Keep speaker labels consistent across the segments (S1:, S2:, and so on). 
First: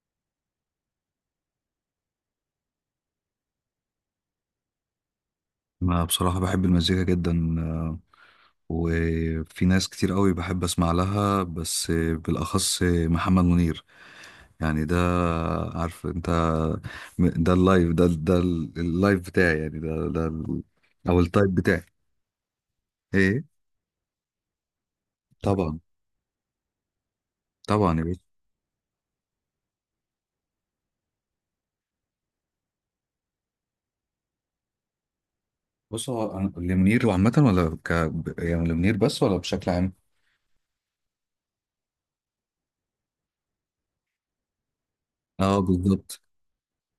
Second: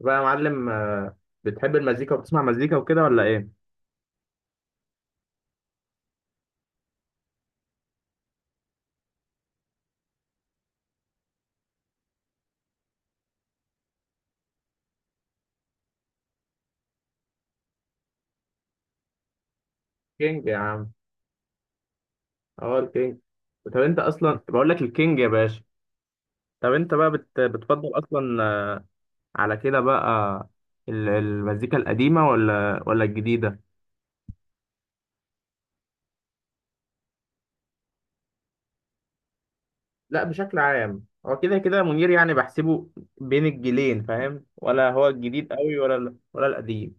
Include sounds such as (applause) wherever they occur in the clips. S1: بقى يا معلم، بتحب المزيكا وبتسمع مزيكا وكده ولا ايه؟
S2: انا بصراحة بحب المزيكا جدا وفي ناس كتير قوي بحب اسمع لها بس، بالاخص محمد منير. يعني ده، عارف انت، ده اللايف، ده اللايف بتاعي، يعني
S1: كينج يا عم.
S2: او التايب بتاعي.
S1: اه، الكينج.
S2: ايه،
S1: طب انت اصلا بقول لك الكينج يا باشا.
S2: طبعا.
S1: طب انت بقى بتفضل
S2: طبعا يا باشا.
S1: اصلا على كده بقى. المزيكا القديمة ولا الجديدة؟
S2: بص، هو لمنير عامة ولا يعني لمنير بس ولا بشكل عام؟
S1: لا، بشكل عام هو كده كده منير يعني بحسبه بين الجيلين، فاهم؟ ولا هو الجديد
S2: اه،
S1: قوي،
S2: بالظبط
S1: ولا القديم.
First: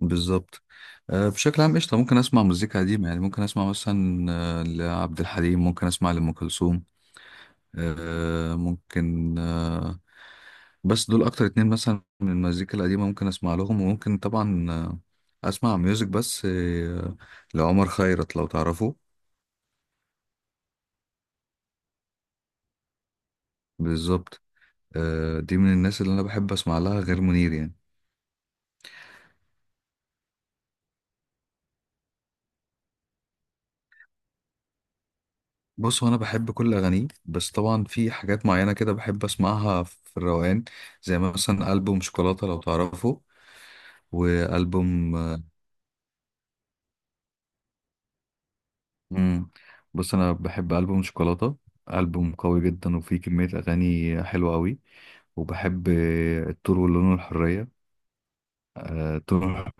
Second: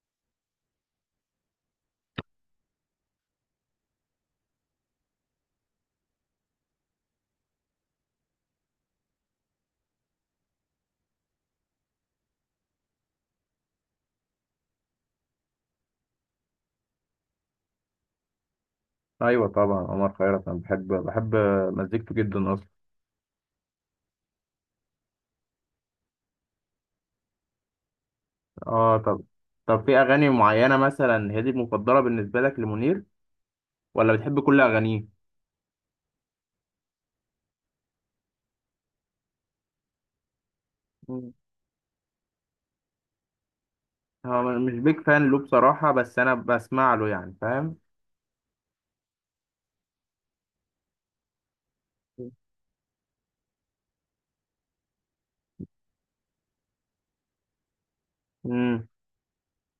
S2: بالظبط. بشكل عام قشطة. ممكن اسمع مزيكا قديمة، يعني ممكن اسمع مثلا لعبد الحليم، ممكن اسمع لأم كلثوم. ممكن، بس دول اكتر اتنين مثلا من المزيكا القديمة ممكن اسمع لهم. وممكن طبعا اسمع ميوزك، بس لعمر خيرت لو تعرفه.
S1: ايوه طبعا، عمر خيرت انا بحب مزيكته جدا اصلا.
S2: بالظبط. دي من الناس اللي انا بحب اسمع لها غير منير يعني.
S1: اه، طب في اغاني معينة مثلا هي دي المفضلة بالنسبة لك لمنير؟ ولا بتحب كل اغانيه؟
S2: بص، هو انا بحب كل اغانيه، بس طبعا في حاجات معينة كده بحب اسمعها في الروقان، زي
S1: مم.
S2: مثلا البوم شوكولاتة لو تعرفه.
S1: هو مش بيك
S2: والبوم
S1: فان له بصراحه، بس انا بسمع له يعني، فاهم.
S2: امم بص، انا بحب البوم شوكولاته.
S1: مم.
S2: البوم قوي جدا وفيه كميه اغاني حلوه قوي. وبحب الطور واللون الحريه.
S1: امم.
S2: الطور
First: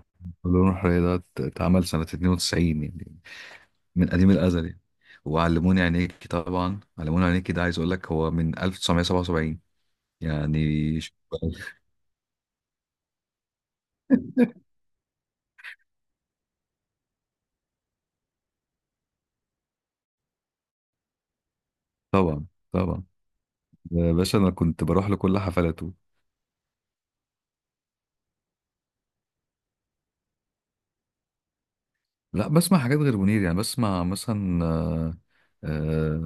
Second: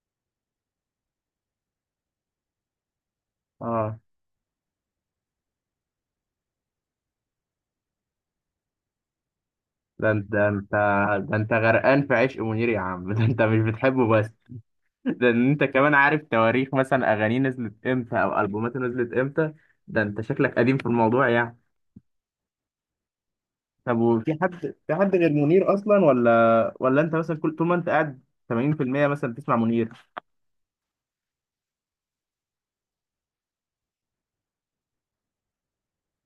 S2: واللون الحريه ده اتعمل سنه 92 يعني،
S1: اه،
S2: من قديم الازل يعني. وعلموني عينيكي، طبعا علموني عينيكي ده عايز اقول لك هو من 1977
S1: ده انت ده انت
S2: يعني. (laughs)
S1: ده انت غرقان في عشق منير يا عم (laughs) ده انت مش بتحبه بس، ده انت كمان عارف تواريخ مثلا اغانيه نزلت امتى او البوماته نزلت امتى. ده انت شكلك قديم في الموضوع يعني.
S2: طبعا. طبعا
S1: طب،
S2: يا باشا،
S1: وفي
S2: انا
S1: حد
S2: كنت
S1: في
S2: بروح
S1: حد غير
S2: لكل
S1: منير
S2: حفلاته.
S1: اصلا، ولا انت مثلا كل طول ما انت قاعد 80% مثلا بتسمع منير؟
S2: لا، بسمع حاجات غير منير يعني. بسمع مثلا آه،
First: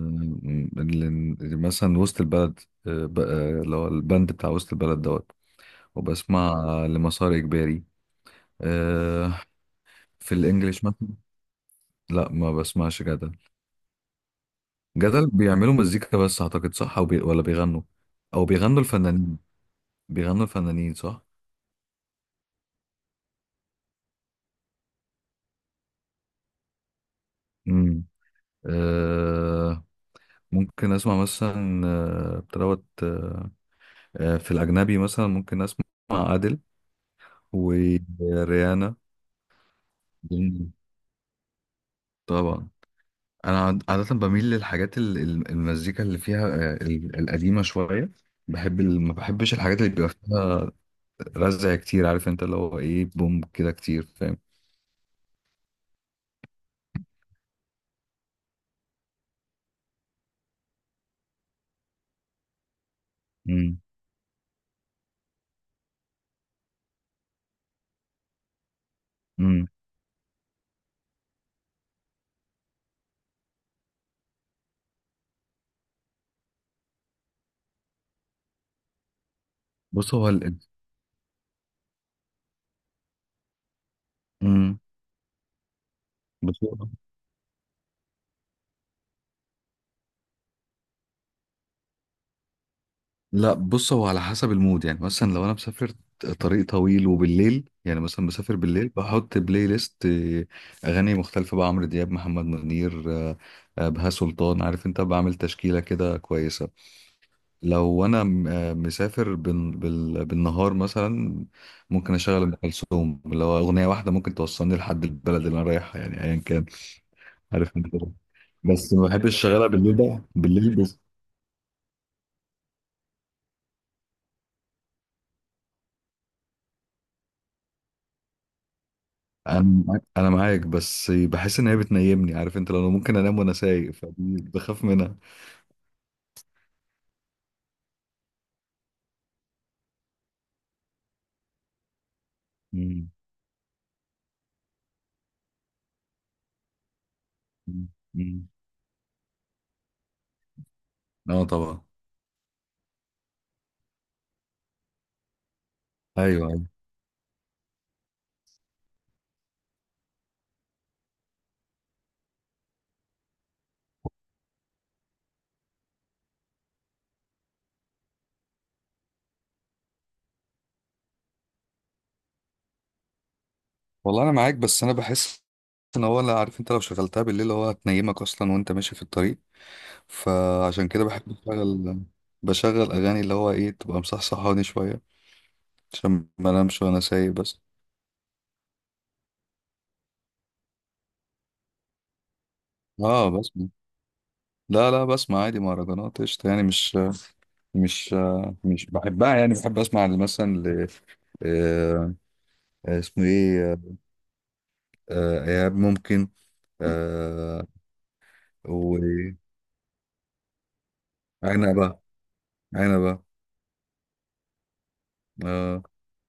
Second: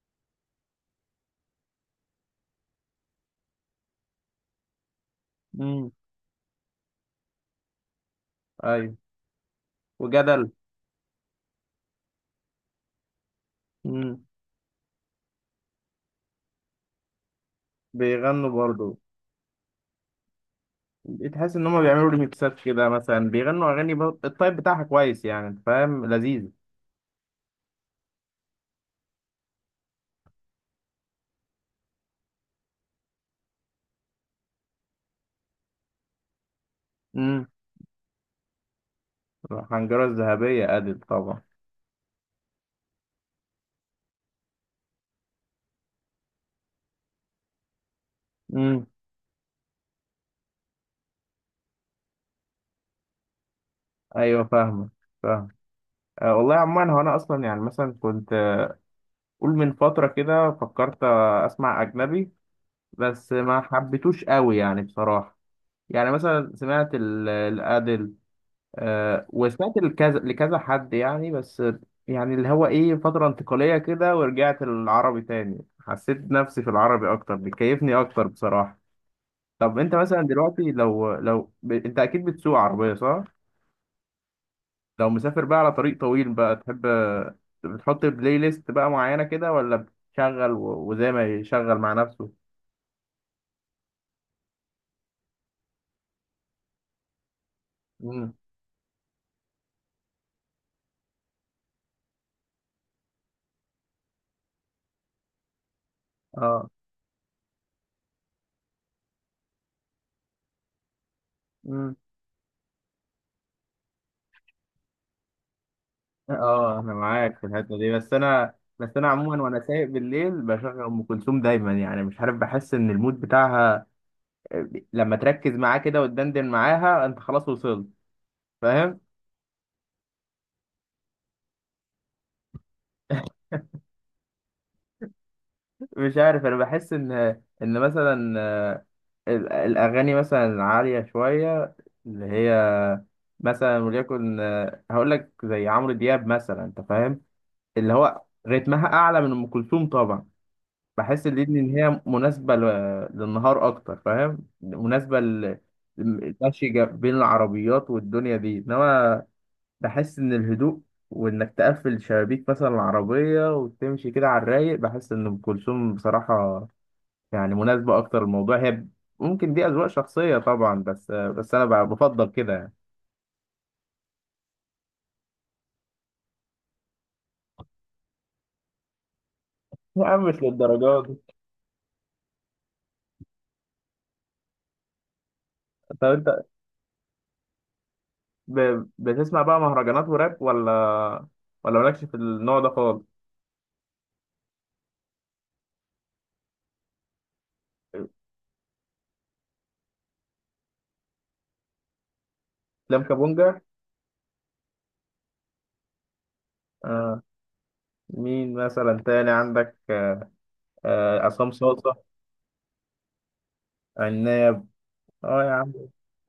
S2: ال- مثلا وسط البلد. اللي هو البند بتاع وسط البلد دوت.
S1: مم.
S2: وبسمع لمسار إجباري
S1: ايوه،
S2: آه، في
S1: وجدل.
S2: الإنجليش مثلا. لا، ما بسمعش جدل.
S1: امم.
S2: جدل بيعملوا مزيكا بس، أعتقد صح، أو بي ولا بيغنوا؟ أو
S1: بيغنوا
S2: بيغنوا
S1: برضه.
S2: الفنانين، بيغنوا الفنانين صح.
S1: تحس ان هم بيعملوا ريميكسات كده، مثلا بيغنوا اغاني الطيب بتاعها كويس يعني، انت فاهم، لذيذ.
S2: مم. آه، ممكن أسمع مثلا بتروت، في الأجنبي مثلا ممكن أسمع أديل
S1: امم.
S2: وريانا.
S1: الحنجره
S2: جميل.
S1: الذهبيه ادل طبعا.
S2: طبعا، انا عاده بميل للحاجات المزيكا اللي فيها القديمه شويه. بحب
S1: امم.
S2: ما بحبش الحاجات اللي بيبقى فيها رزع كتير، عارف انت، اللي هو ايه، بوم كده كتير، فاهم.
S1: ايوه، فاهم. أه والله، عموما هو انا اصلا يعني مثلا كنت قول من فتره كده فكرت اسمع اجنبي. بس ما
S2: امم
S1: حبيتوش قوي يعني بصراحه. يعني مثلا سمعت الادل،
S2: امم
S1: وسمعت لكذا لكذا حد يعني بس، يعني اللي هو ايه فترة انتقالية كده، ورجعت للعربي تاني، حسيت نفسي في العربي اكتر، بيكيفني اكتر بصراحة. طب انت
S2: بص،
S1: مثلا
S2: هو
S1: دلوقتي، انت اكيد بتسوق عربية صح؟
S2: امم
S1: لو مسافر بقى على طريق طويل بقى،
S2: بص،
S1: تحب بتحط بلاي ليست بقى معينة كده، ولا بتشغل وزي ما يشغل مع نفسه؟
S2: لا، بص، هو على حسب المود يعني. مثلا لو انا مسافر طريق طويل وبالليل، يعني مثلا
S1: مم.
S2: مسافر بالليل، بحط بلاي ليست اغاني مختلفه بقى، عمرو دياب، محمد منير، بهاء سلطان، عارف انت، بعمل تشكيله كده
S1: اه،
S2: كويسه. لو انا مسافر بالنهار مثلا، ممكن اشغل ام كلثوم، اللي هو اغنيه واحده ممكن توصلني لحد البلد اللي انا رايحها يعني ايا كان.
S1: اه، انا معاك في
S2: عارف
S1: الحته
S2: انت،
S1: دي، بس انا،
S2: بس
S1: بس
S2: ما
S1: انا
S2: بحبش
S1: عموما وانا
S2: اشغلها
S1: سايق
S2: بالليل بقى
S1: بالليل بشغل
S2: بالليل.
S1: ام كلثوم دايما، يعني مش عارف، بحس ان المود بتاعها لما تركز معاه كده وتدندن معاها انت خلاص وصلت، فاهم.
S2: انا انا معاك، بس بحس ان هي بتنيمني، عارف انت، لو ممكن انام وانا سايق، فبخاف منها.
S1: مش عارف، انا بحس ان مثلا الاغاني مثلا العاليه شويه، اللي هي
S2: مم.
S1: مثلا وليكن هقول لك زي عمرو دياب مثلا، انت فاهم،
S2: مم.
S1: اللي هو
S2: مم.
S1: رتمها اعلى من ام كلثوم طبعا. بحس
S2: اه،
S1: الليل ان
S2: طبعا.
S1: هي مناسبه للنهار اكتر، فاهم، مناسبه
S2: ايوه ايوه.
S1: المشي بين العربيات والدنيا دي. انما بحس ان الهدوء، وانك تقفل شبابيك مثلا العربيه وتمشي كده على الرايق، بحس ان ام كلثوم بصراحه يعني مناسبه اكتر الموضوع. هي ممكن دي اذواق شخصيه طبعا، بس انا بفضل كده يعني.
S2: والله، انا معاك، بس انا بحس ان هو، لا، عارف انت، لو شغلتها بالليل هو هتنيمك اصلا وانت ماشي في الطريق.
S1: يا عم، مش
S2: فعشان كده
S1: للدرجات دي.
S2: بحب بشغل اغاني، اللي هو ايه، تبقى مصحصحاني شويه،
S1: طب انت
S2: عشان ما انامش وانا سايق بس.
S1: بتسمع بقى مهرجانات وراب، ولا مالكش في النوع ده خالص؟
S2: اه بسمع. لا لا، بسمع عادي مهرجانات قشطه يعني. مش بحبها يعني. بحب اسمع مثلا ل آه،
S1: لام
S2: اسمه
S1: كابونجا.
S2: ايه ايهاب ممكن آه،
S1: مين مثلا تاني عندك؟ عصام
S2: وعنبة.
S1: صاصة.
S2: عنبة.
S1: عناب. اه يا عم.
S2: آه،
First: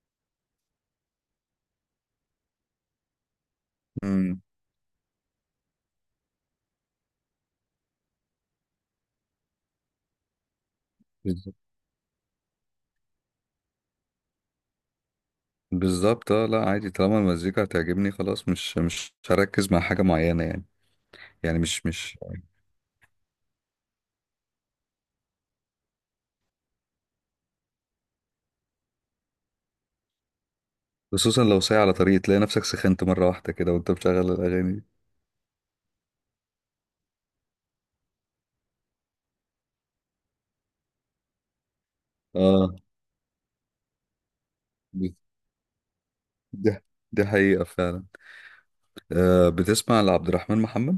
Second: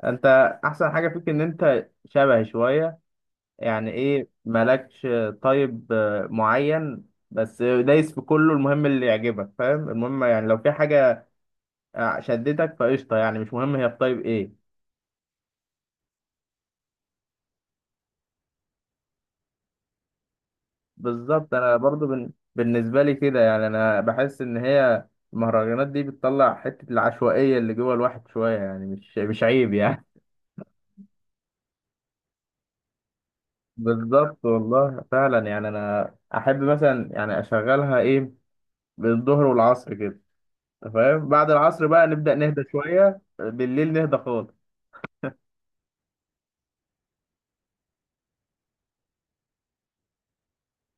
S1: انت احسن حاجة فيك ان انت شبهي شوية، يعني ايه
S2: مم،
S1: مالكش طيب معين، بس دايس في كله، المهم اللي يعجبك، فاهم، المهم يعني لو في حاجة
S2: بالظبط.
S1: شدتك فقشطة، يعني مش مهم هي في طيب ايه.
S2: بالظبط، اه، لا، عادي طالما المزيكا هتعجبني خلاص. مش هركز مع حاجة معينة يعني.
S1: بالظبط،
S2: يعني
S1: انا
S2: مش
S1: برضو
S2: مش
S1: بالنسبة لي كده، يعني انا بحس ان هي المهرجانات دي بتطلع حتة العشوائية اللي جوه الواحد شوية، يعني مش عيب يعني.
S2: خصوصا لو سايق على طريق تلاقي نفسك سخنت مرة واحدة كده وانت بتشغل
S1: بالظبط
S2: الأغاني دي.
S1: والله فعلا، يعني انا احب مثلا يعني اشغلها ايه بالظهر والعصر كده. أنت فاهم، بعد العصر بقى نبدا نهدى
S2: اه،
S1: شويه، بالليل نهدى خالص.
S2: دي دي حقيقة فعلا. بتسمع لعبد الرحمن محمد؟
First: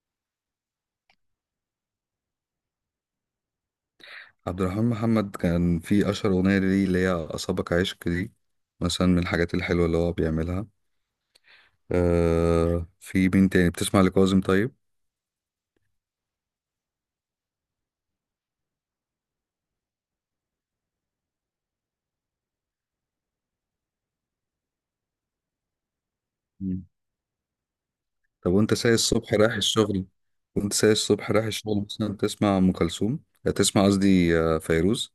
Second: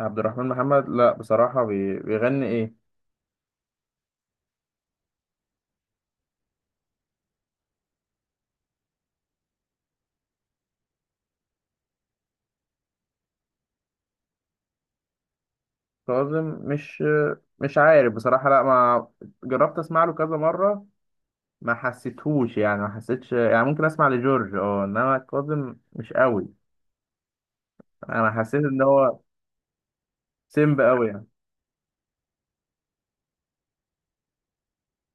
S1: عبد الرحمن محمد؟ لا بصراحه، بيغني ايه؟
S2: عبد الرحمن محمد كان في أشهر أغنية ليه، اللي هي أصابك عشق دي، مثلا من الحاجات الحلوة اللي هو بيعملها. آه، في مين تاني بتسمع؟ لكاظم طيب.
S1: كاظم مش عارف بصراحه، لا ما جربت اسمع له كذا مره، ما حسيتهوش يعني، ما حسيتش يعني، ممكن اسمع لجورج، اه، انما كاظم مش قوي.
S2: مم.
S1: انا
S2: طب
S1: حسيت
S2: وأنت
S1: ان
S2: سايق
S1: هو
S2: الصبح رايح الشغل، وأنت
S1: سيمب
S2: سايق
S1: قوي يعني.
S2: الصبح رايح الشغل مثلا تسمع أم كلثوم تسمع قصدي فيروز؟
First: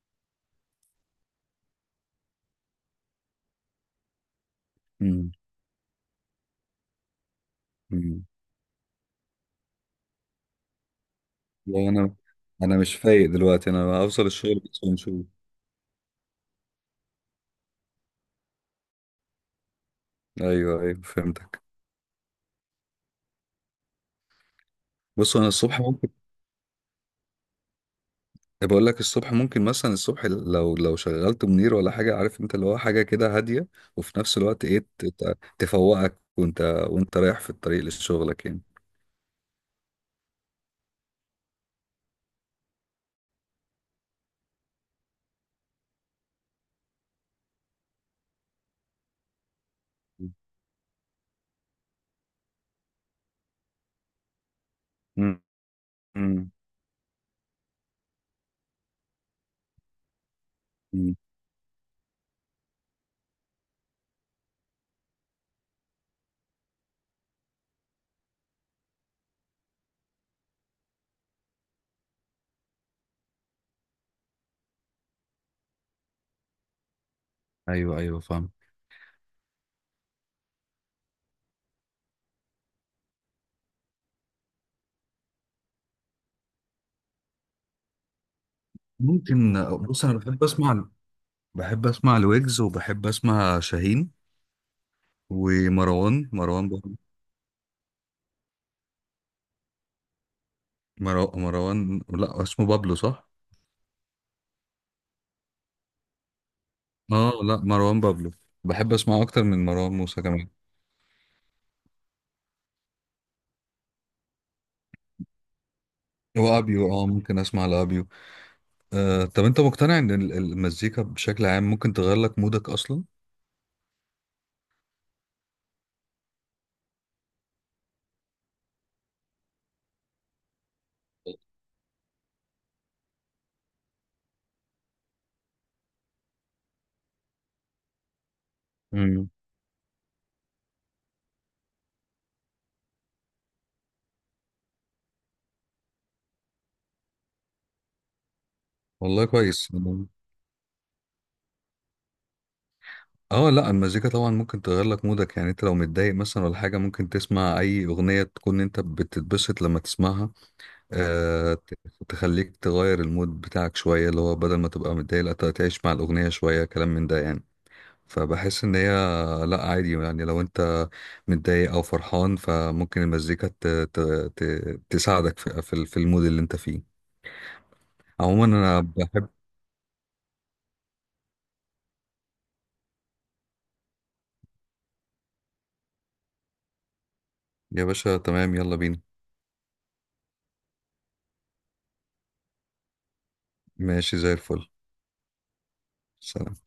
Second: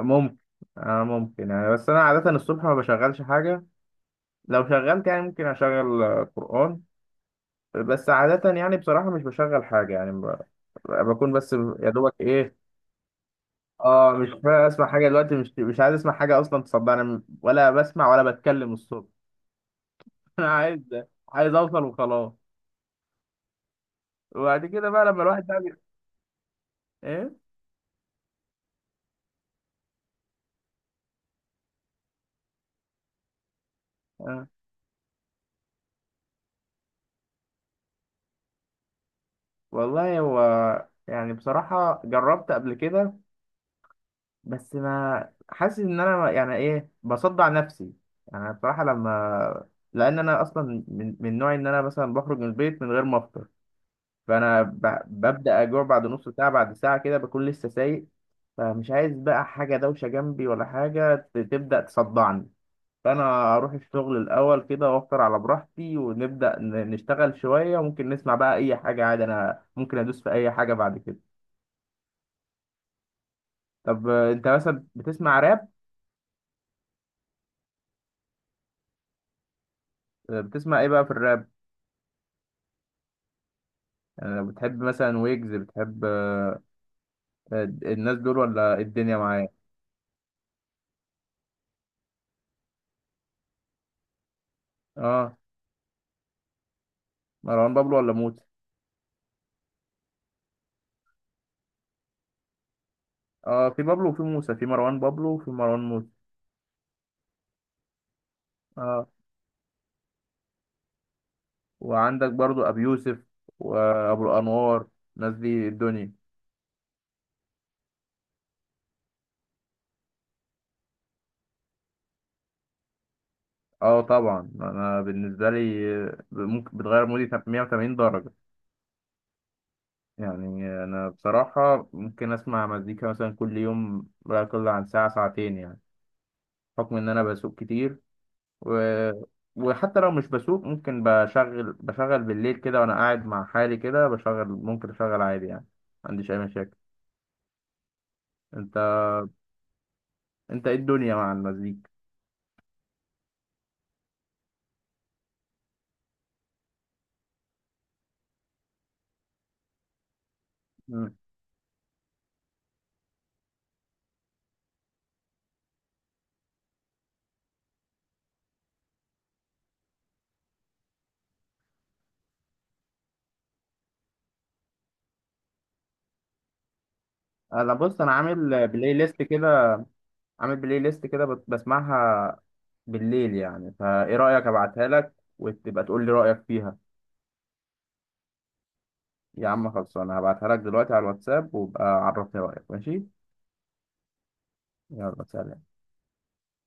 S1: ممكن، ممكن يعني، بس انا عاده الصبح ما بشغلش حاجه، لو شغلت يعني
S2: مم.
S1: ممكن اشغل قرآن. بس
S2: مم.
S1: عادة يعني بصراحة مش بشغل حاجة، يعني بكون بس
S2: لا
S1: يا دوبك
S2: أنا،
S1: ايه.
S2: أنا مش فايق دلوقتي، أنا
S1: اه،
S2: هوصل
S1: مش
S2: الشغل
S1: فاهم
S2: بس
S1: اسمع حاجة
S2: ونشوف.
S1: دلوقتي، مش عايز اسمع حاجة اصلا تصدقني، ولا بسمع ولا بتكلم الصبح (laughs) انا عايز
S2: أيوه أيوه
S1: عايز
S2: فهمتك.
S1: اوصل وخلاص. وبعد كده بقى لما
S2: بص،
S1: الواحد
S2: أنا
S1: بقى
S2: الصبح ممكن،
S1: ايه،
S2: بقول لك الصبح ممكن، مثلا الصبح لو شغلت منير ولا حاجه، عارف انت، اللي هو حاجه كده هاديه، وفي نفس
S1: آه.
S2: الوقت ايه تفوقك وانت رايح في الطريق لشغلك يعني.
S1: والله هو يعني بصراحة جربت قبل كده، بس ما حاسس ان انا يعني ايه بصدع نفسي، يعني بصراحه لما، لان انا اصلا من نوعي ان انا مثلا بخرج من البيت من غير ما افطر، فانا
S2: مم.
S1: ببدا اجوع بعد نص
S2: مم.
S1: ساعه، بعد ساعه كده بكون لسه سايق، فمش عايز بقى حاجه دوشه جنبي، ولا
S2: مم.
S1: حاجه تبدا تصدعني، فانا اروح الشغل الاول كده وافطر على براحتي ونبدا نشتغل شويه، وممكن نسمع بقى اي حاجه عادي، انا ممكن ادوس في اي حاجه بعد كده. طب انت مثلا بتسمع راب؟
S2: ايوه ايوه فاهم.
S1: بتسمع ايه بقى في الراب؟ يعني بتحب مثلا ويجز، بتحب الناس دول ولا الدنيا معايا؟
S2: ممكن. بص، انا بحب اسمع، بحب اسمع الويجز، وبحب اسمع شاهين
S1: اه،
S2: ومروان، بابلو.
S1: مروان بابلو ولا موسى.
S2: مروان، لا اسمه بابلو صح.
S1: اه، في بابلو وفي موسى، في مروان بابلو وفي مروان موسى.
S2: اه، لا مروان بابلو، بحب
S1: اه،
S2: اسمعه اكتر من مروان موسى كمان.
S1: وعندك برضو ابي يوسف وابو الانوار، الناس دي الدنيا.
S2: وابيو، اه ممكن اسمع لابيو. طب انت مقتنع ان المزيكا بشكل عام ممكن تغير لك مودك اصلا؟
S1: اه طبعا، انا بالنسبه لي ممكن بتغير مودي 180 درجه. يعني انا بصراحه ممكن اسمع مزيكا مثلا كل يوم لا يقل عن ساعه ساعتين يعني، بحكم ان انا بسوق كتير، و...
S2: امم.
S1: وحتى لو مش بسوق ممكن بشغل بالليل كده وانا قاعد مع حالي كده بشغل، ممكن اشغل عادي يعني. ما عنديش اي مشاكل. انت
S2: والله كويس.
S1: انت ايه الدنيا مع المزيكا؟
S2: اه لا، المزيكا طبعا ممكن تغير لك مودك. يعني انت لو متضايق مثلا ولا حاجه، ممكن تسمع اي اغنيه تكون انت بتتبسط لما تسمعها.
S1: مم.
S2: آه تخليك تغير المود بتاعك شويه، اللي هو بدل ما تبقى متضايق، لا تعيش مع الاغنيه شويه، كلام من ده يعني. فبحس ان هي، لا عادي يعني، لو انت متضايق او فرحان فممكن المزيكا ت... تساعدك في المود اللي انت فيه.
S1: انا بص، انا
S2: عموما انا بحب.
S1: عامل بلاي ليست كده بسمعها بالليل يعني، فايه رأيك ابعتها لك وتبقى تقول لي رأيك فيها؟
S2: يا باشا تمام، يلا بينا.
S1: يا عم خلصانه، هبعتها لك دلوقتي على الواتساب، وابقى عرفني رأيك، ماشي.
S2: ماشي زي الفل.
S1: يلا، سلام.
S2: سلام.